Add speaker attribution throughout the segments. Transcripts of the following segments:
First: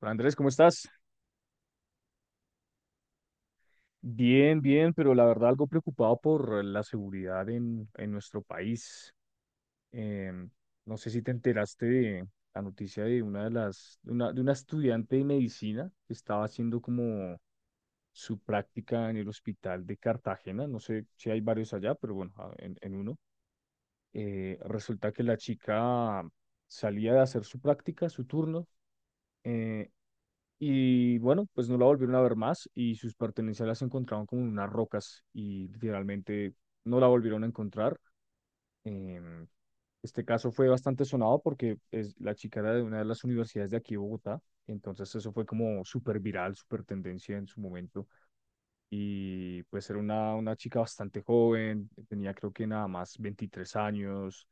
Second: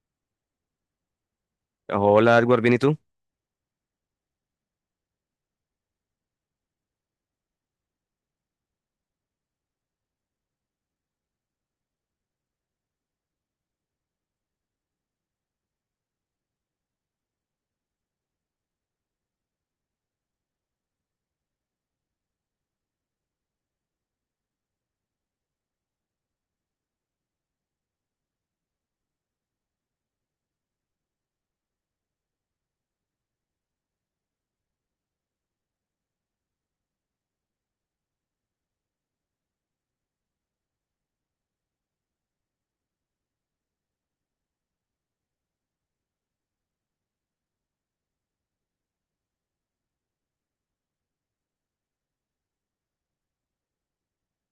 Speaker 1: Hola, Andrés, ¿cómo estás?
Speaker 2: Hola, Edward, ¿bien y tú?
Speaker 1: Bien, bien, pero la verdad algo preocupado por la seguridad en nuestro país. Em, no sé si te enteraste de la noticia de una estudiante de medicina que estaba haciendo como su práctica en el hospital de Cartagena. No sé si hay varios allá, pero bueno, en uno. Resulta que la chica salía de hacer su práctica, su turno, eh, y bueno, pues no la volvieron a ver más y sus pertenencias las encontraron como en unas rocas y literalmente no la volvieron a encontrar. Em, este caso fue bastante sonado porque es, la chica era de una de las universidades de aquí de Bogotá, entonces eso fue como súper viral, súper tendencia en su momento. Y pues era una chica bastante joven, tenía creo que nada más 23 años,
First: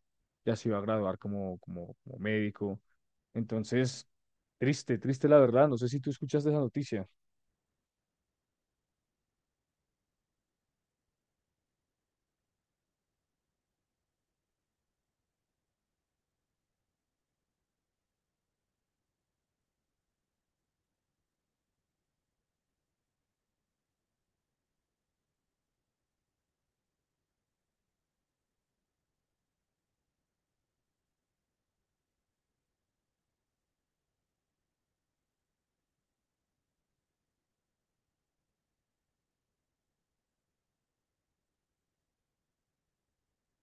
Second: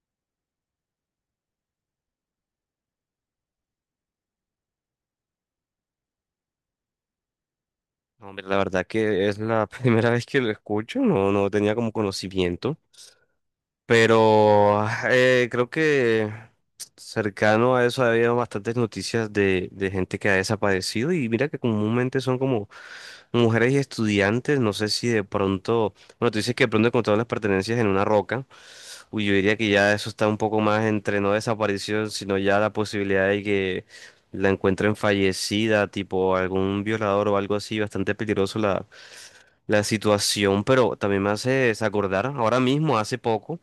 Speaker 1: ya se iba a graduar como médico. Entonces, triste, triste la verdad, no sé si tú escuchaste esa noticia.
Speaker 2: No, hombre, la verdad que es la primera vez que lo escucho. No, no tenía como conocimiento, pero creo que cercano a eso ha habido bastantes noticias de gente que ha desaparecido, y mira que comúnmente son como mujeres y estudiantes. No sé si de pronto, bueno, tú dices que de pronto encontraron las pertenencias en una roca. Uy, yo diría que ya eso está un poco más entre no desaparición, sino ya la posibilidad de que la encuentren fallecida, tipo algún violador o algo así. Bastante peligroso la situación, pero también me hace desacordar, ahora mismo, hace poco,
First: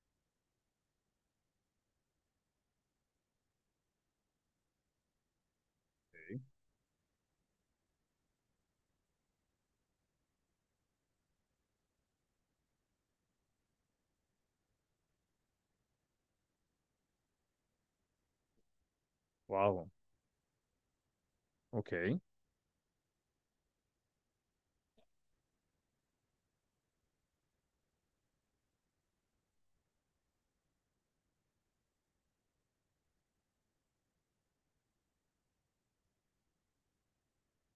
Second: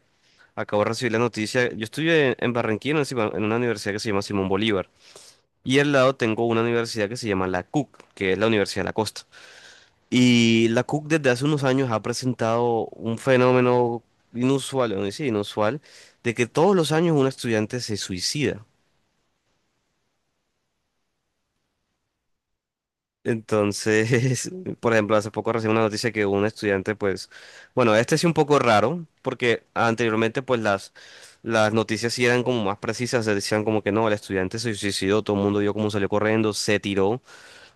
Speaker 2: acabo de recibir la noticia. Yo estudié en Barranquilla, en una en una universidad que se llama Simón Bolívar, y al lado tengo una universidad que se llama la CUC, que es la Universidad de la Costa. Y la Cook desde hace unos años ha presentado un fenómeno inusual, o no sí, inusual, de que todos los años un estudiante se suicida.
Speaker 1: Wow, ok.
Speaker 2: Entonces, por ejemplo, hace poco recibí una noticia que un estudiante, pues, bueno, este sí un poco raro, porque anteriormente, pues, las noticias sí eran como más precisas, decían como que no, el estudiante se suicidó, todo el mundo vio cómo salió corriendo, se tiró.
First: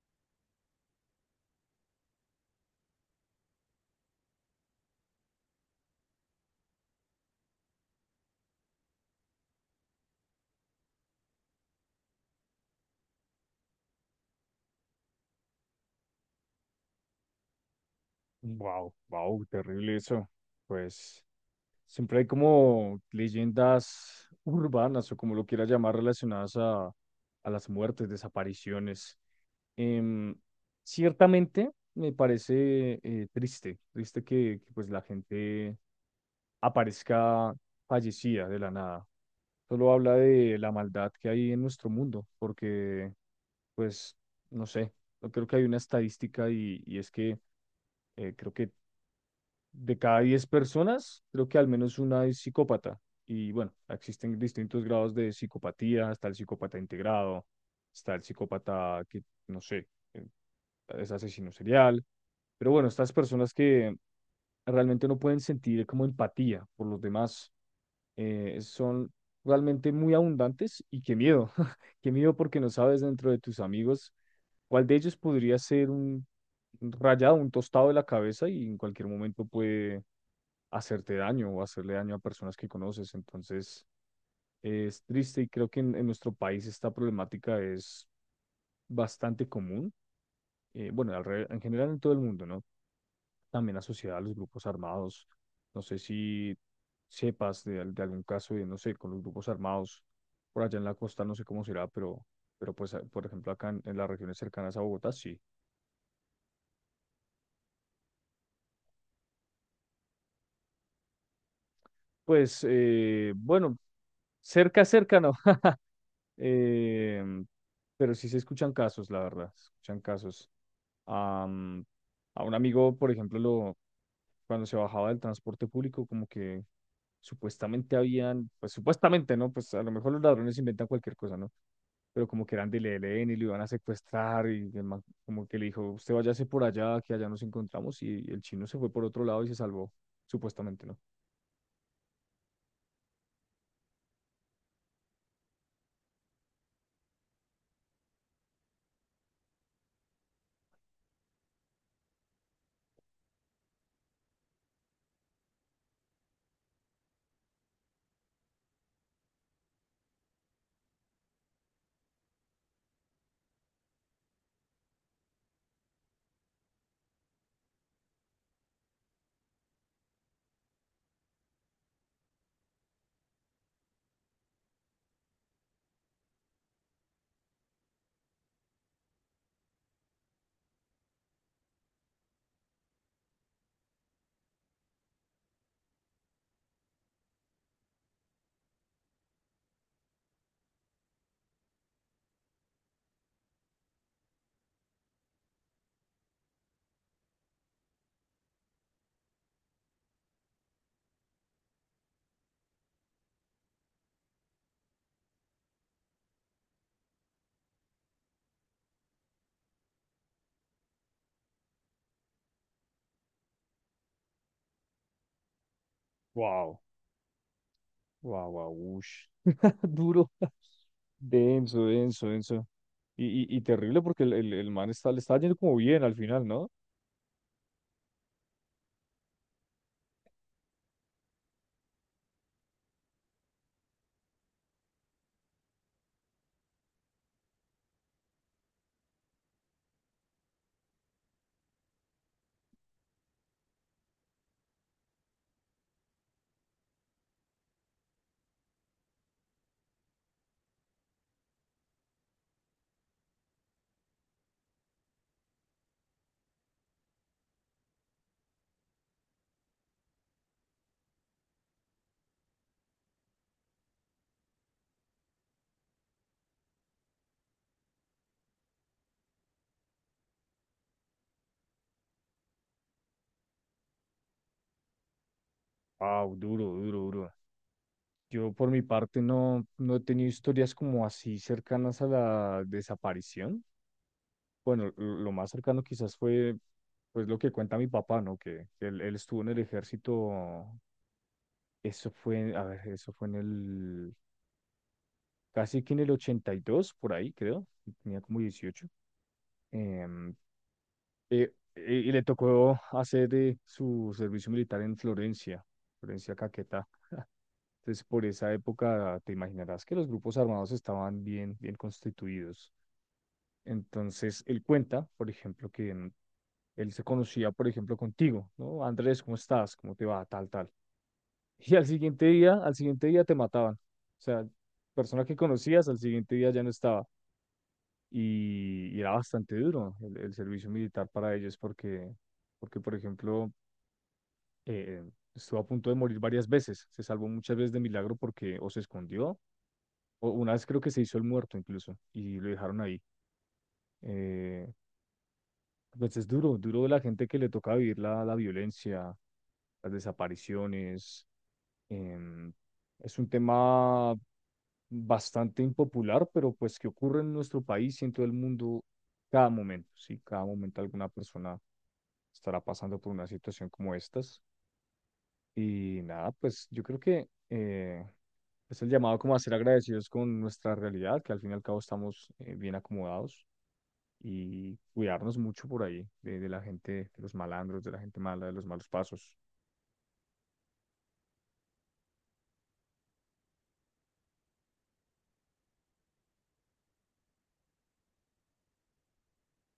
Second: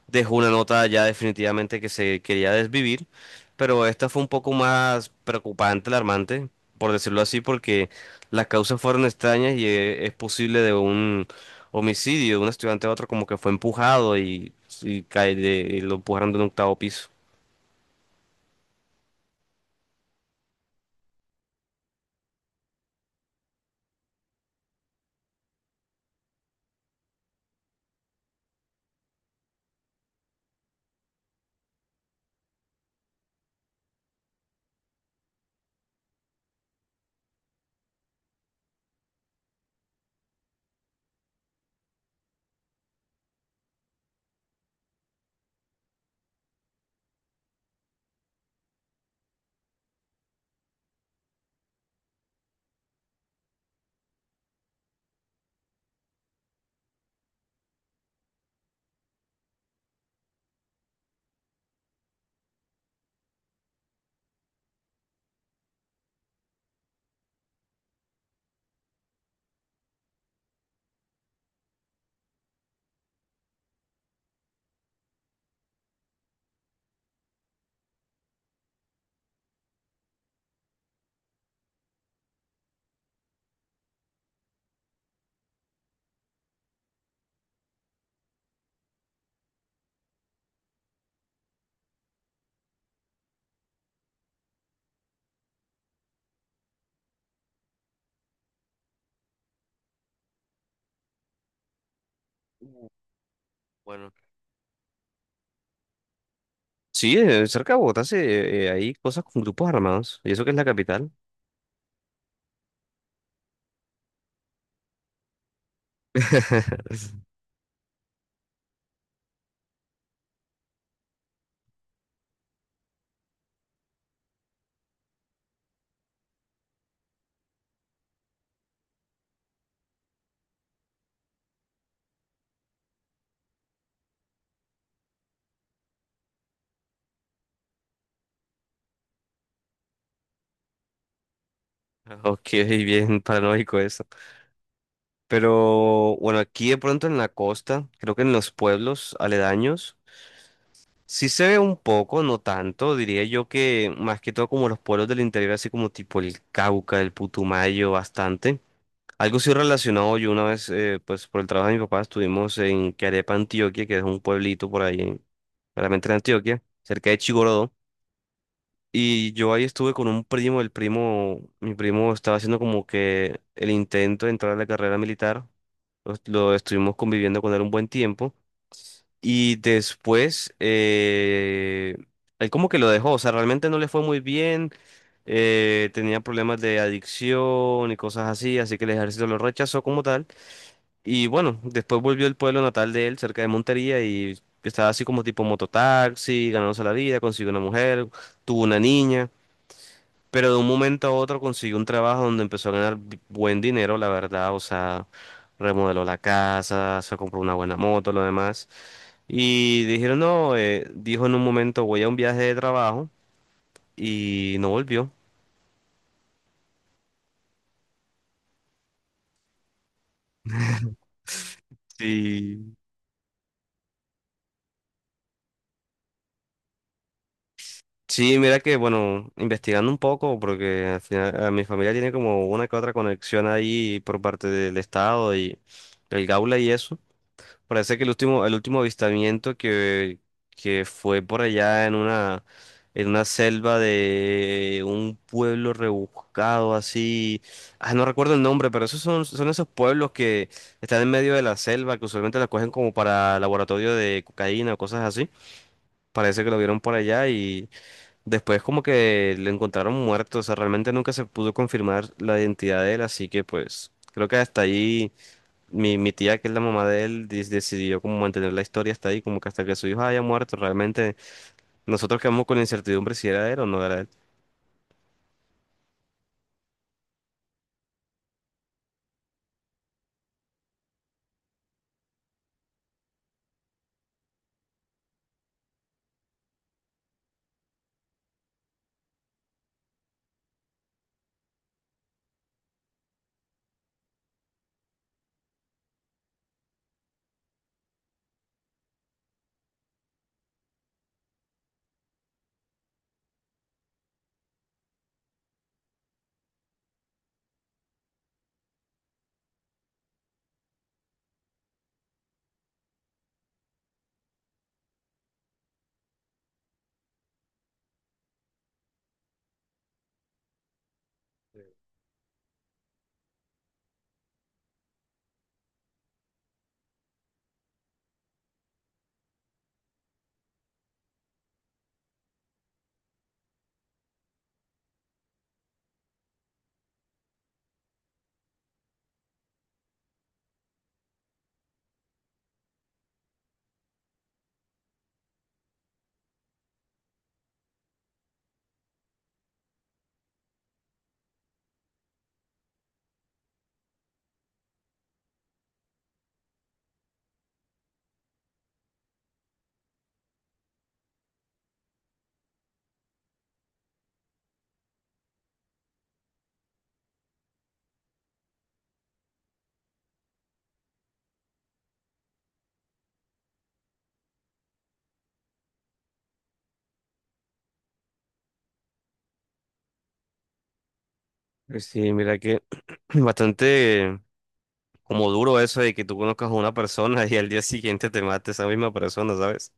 Speaker 2: Dejó una nota ya definitivamente que se quería desvivir, pero esta fue un poco más preocupante, alarmante, por decirlo así, porque las causas fueron extrañas. Y es posible de un homicidio de un estudiante a otro, como que fue empujado y y lo empujaron de un octavo piso.
Speaker 1: Wow, wow, terrible eso. Pues. Siempre hay como leyendas urbanas o como lo quiera llamar relacionadas a las muertes, desapariciones. Em, Ciertamente me parece triste, triste que, pues la gente aparezca fallecida de la nada. Solo habla de la maldad que hay en nuestro mundo, porque pues no sé, yo creo que hay una estadística y es que creo que de cada 10 personas, creo que al menos una es psicópata. Y bueno, existen distintos grados de psicopatía, está el psicópata integrado, está el psicópata que, no sé, eh, es asesino serial. Pero bueno, estas personas que realmente no pueden sentir como empatía por los demás, son realmente muy abundantes y qué miedo, qué miedo porque no sabes dentro de tus amigos cuál de ellos podría ser un rayado, un tostado de la cabeza y en cualquier momento puede hacerte daño o hacerle daño a personas que conoces. Entonces, es triste y creo que en nuestro país esta problemática es bastante común. Bueno, en general en todo el mundo, ¿no? También asociada a los grupos armados. No sé si sepas de algún caso de, no sé, con los grupos armados por allá en la costa, no sé cómo será, pero,
Speaker 2: Uh,
Speaker 1: pues, por ejemplo, acá en las
Speaker 2: Bueno.
Speaker 1: regiones cercanas a Bogotá, sí.
Speaker 2: Sí, cerca de Bogotá sí, hay cosas con grupos armados, y eso que es la capital.
Speaker 1: Pues, bueno, cerca, cerca, no. Eh, pero sí se escuchan casos, la verdad, se escuchan casos. Am, a un amigo, por ejemplo, cuando se bajaba del transporte público, como que supuestamente habían, pues supuestamente, ¿no? Pues a lo mejor los ladrones inventan cualquier cosa, ¿no? Pero como que eran del ELN y lo iban a secuestrar y el man como que le dijo, usted váyase por allá, que allá nos encontramos y el chino se fue por otro lado y se salvó, supuestamente, ¿no?
Speaker 2: Ok, bien paranoico eso. Pero bueno, aquí de pronto en la costa, creo que en los pueblos aledaños, sí se ve un poco, no tanto, diría yo que más que todo como los pueblos del interior, así como tipo el Cauca, el Putumayo, bastante. Algo sí relacionado. Yo una vez, pues por el trabajo de mi papá, estuvimos en Carepa, Antioquia, que es un pueblito por ahí, claramente en Antioquia, cerca de Chigorodó. Y yo ahí estuve con un primo, el primo, mi primo estaba haciendo como que el intento de entrar a la carrera militar. Lo estuvimos conviviendo con él un buen tiempo. Y después, él como que lo dejó. O sea, realmente no le fue muy bien. Tenía problemas de adicción y cosas así, así que el ejército lo rechazó como tal. Y bueno, después volvió al pueblo natal de él, cerca de Montería. Y estaba así como tipo mototaxi, ganándose la vida, consiguió una mujer, tuvo una niña. Pero de un momento a otro consiguió un trabajo donde empezó a ganar buen dinero, la verdad. O sea, remodeló la casa, se compró una buena moto, lo demás. Y dijeron, no, dijo en un momento, voy a un viaje de trabajo y no volvió.
Speaker 1: Wow. Wow, wow, ush. Duro. Denso, denso, denso.
Speaker 2: Sí.
Speaker 1: Y terrible porque el man está, le está yendo como bien al final, ¿no?
Speaker 2: Sí, mira que, bueno, investigando un poco, porque al final, a mi familia tiene como una que otra conexión ahí por parte del Estado y el Gaula y eso. Parece que el último avistamiento que fue por allá en una selva de un pueblo rebuscado así. Ah, no recuerdo el nombre, pero esos son esos pueblos que están en medio de la selva, que usualmente la cogen como para laboratorio de cocaína o cosas así. Parece que lo vieron por allá y después como que lo encontraron muerto. O sea, realmente nunca se pudo confirmar la identidad de él, así que pues creo que hasta ahí. Mi tía, que es la mamá de él, decidió como mantener la historia hasta ahí, como que hasta que su hijo haya muerto. Realmente nosotros quedamos con la incertidumbre si era él o no era él.
Speaker 1: Wow, duro, duro, duro. Yo por mi parte no he tenido historias como así cercanas a la desaparición. Bueno, lo más cercano quizás fue pues lo que cuenta mi papá, ¿no? Que él estuvo en el ejército, eso fue, a ver, eso fue casi que en el 82 por ahí, creo, tenía como 18. Em, y le tocó hacer su servicio militar en Florencia, Florencia Caquetá. Entonces, por esa época, te imaginarás que los grupos armados estaban bien, bien constituidos. Entonces, él cuenta, por ejemplo, él se conocía, por ejemplo, contigo, ¿no? Andrés, ¿cómo estás? ¿Cómo te va? Tal, tal. Y al siguiente día te mataban. O sea, persona que conocías, al siguiente día ya no estaba y era bastante duro el servicio militar para ellos porque, por ejemplo, eh, estuvo a punto de morir varias veces, se salvó muchas veces de milagro porque o se escondió, o una vez creo que se hizo el muerto incluso, y lo dejaron ahí. Eh, pues es duro, duro de la gente que le toca vivir la violencia, las desapariciones. em, es un tema bastante impopular, pero pues que ocurre en nuestro país y en todo el mundo cada momento, sí, cada momento alguna persona estará pasando por una situación como estas. Y nada, pues yo creo que es el llamado como a ser agradecidos con nuestra realidad, que al fin y al cabo estamos bien acomodados y cuidarnos mucho por ahí de la gente, de los malandros, de la gente mala, de los malos pasos.
Speaker 2: Pues sí, mira que bastante como duro eso de que tú conozcas a una persona y al día siguiente te mate esa misma persona, ¿sabes?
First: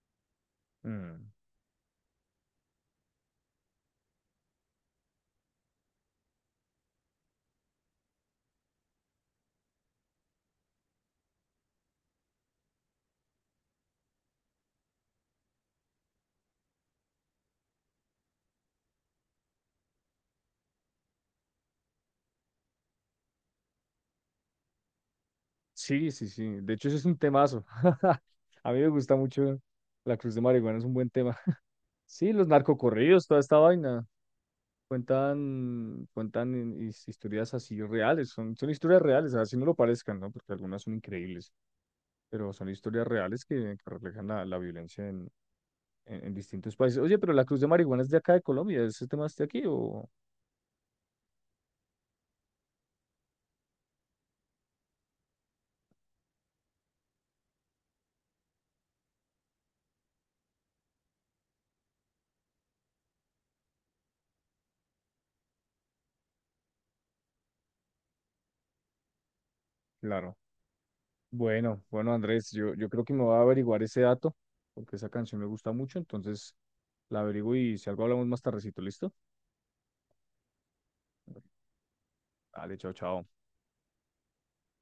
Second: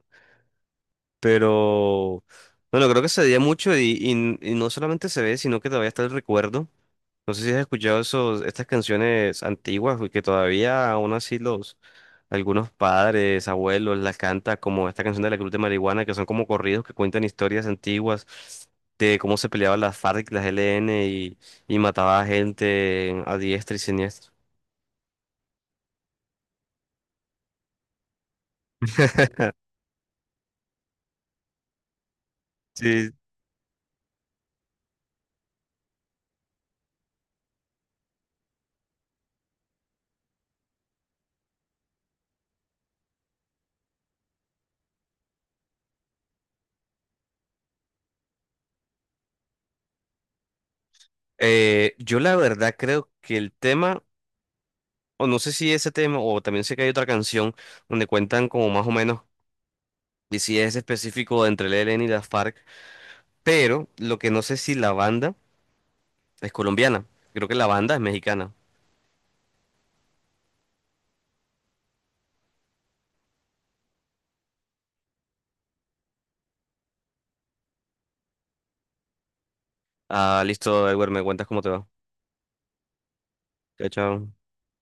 Speaker 1: Mm.
Speaker 2: Pero bueno, creo que se veía mucho, y no solamente se ve, sino que todavía está el recuerdo. No sé si has escuchado esos, estas canciones antiguas, güey, que todavía aún así los algunos padres, abuelos las cantan, como esta canción de la Cruz de Marihuana, que son como corridos que cuentan historias antiguas de cómo se peleaban las FARC, las LN y mataba a gente a diestra y siniestra.
Speaker 1: Sí, sí, sí. De hecho, ese es un temazo. A mí me gusta mucho la Cruz de Marihuana, es un buen tema. Sí, los
Speaker 2: Sí.
Speaker 1: narcocorridos, toda esta vaina. Cuentan historias así reales, son historias reales, así no lo parezcan, ¿no? Porque algunas son increíbles, pero son historias reales que reflejan la violencia en, en distintos países. Oye, pero la Cruz de Marihuana es de acá de Colombia, ¿ese tema es de aquí o...?
Speaker 2: Yo la verdad creo que el tema, o no sé si ese tema, o también sé que hay otra canción donde cuentan como más o menos, y si es específico entre el ELN y las FARC. Pero lo que no sé si la banda es colombiana. Creo que la banda es mexicana.
Speaker 1: Claro. Bueno, bueno, Andrés, yo creo que me voy a averiguar ese dato, porque esa canción me gusta mucho, entonces la averiguo y si algo hablamos más tardecito, ¿listo?
Speaker 2: Ah, listo, Edward, me cuentas cómo te va.
Speaker 1: Dale, chao, chao.
Speaker 2: Chao, chao.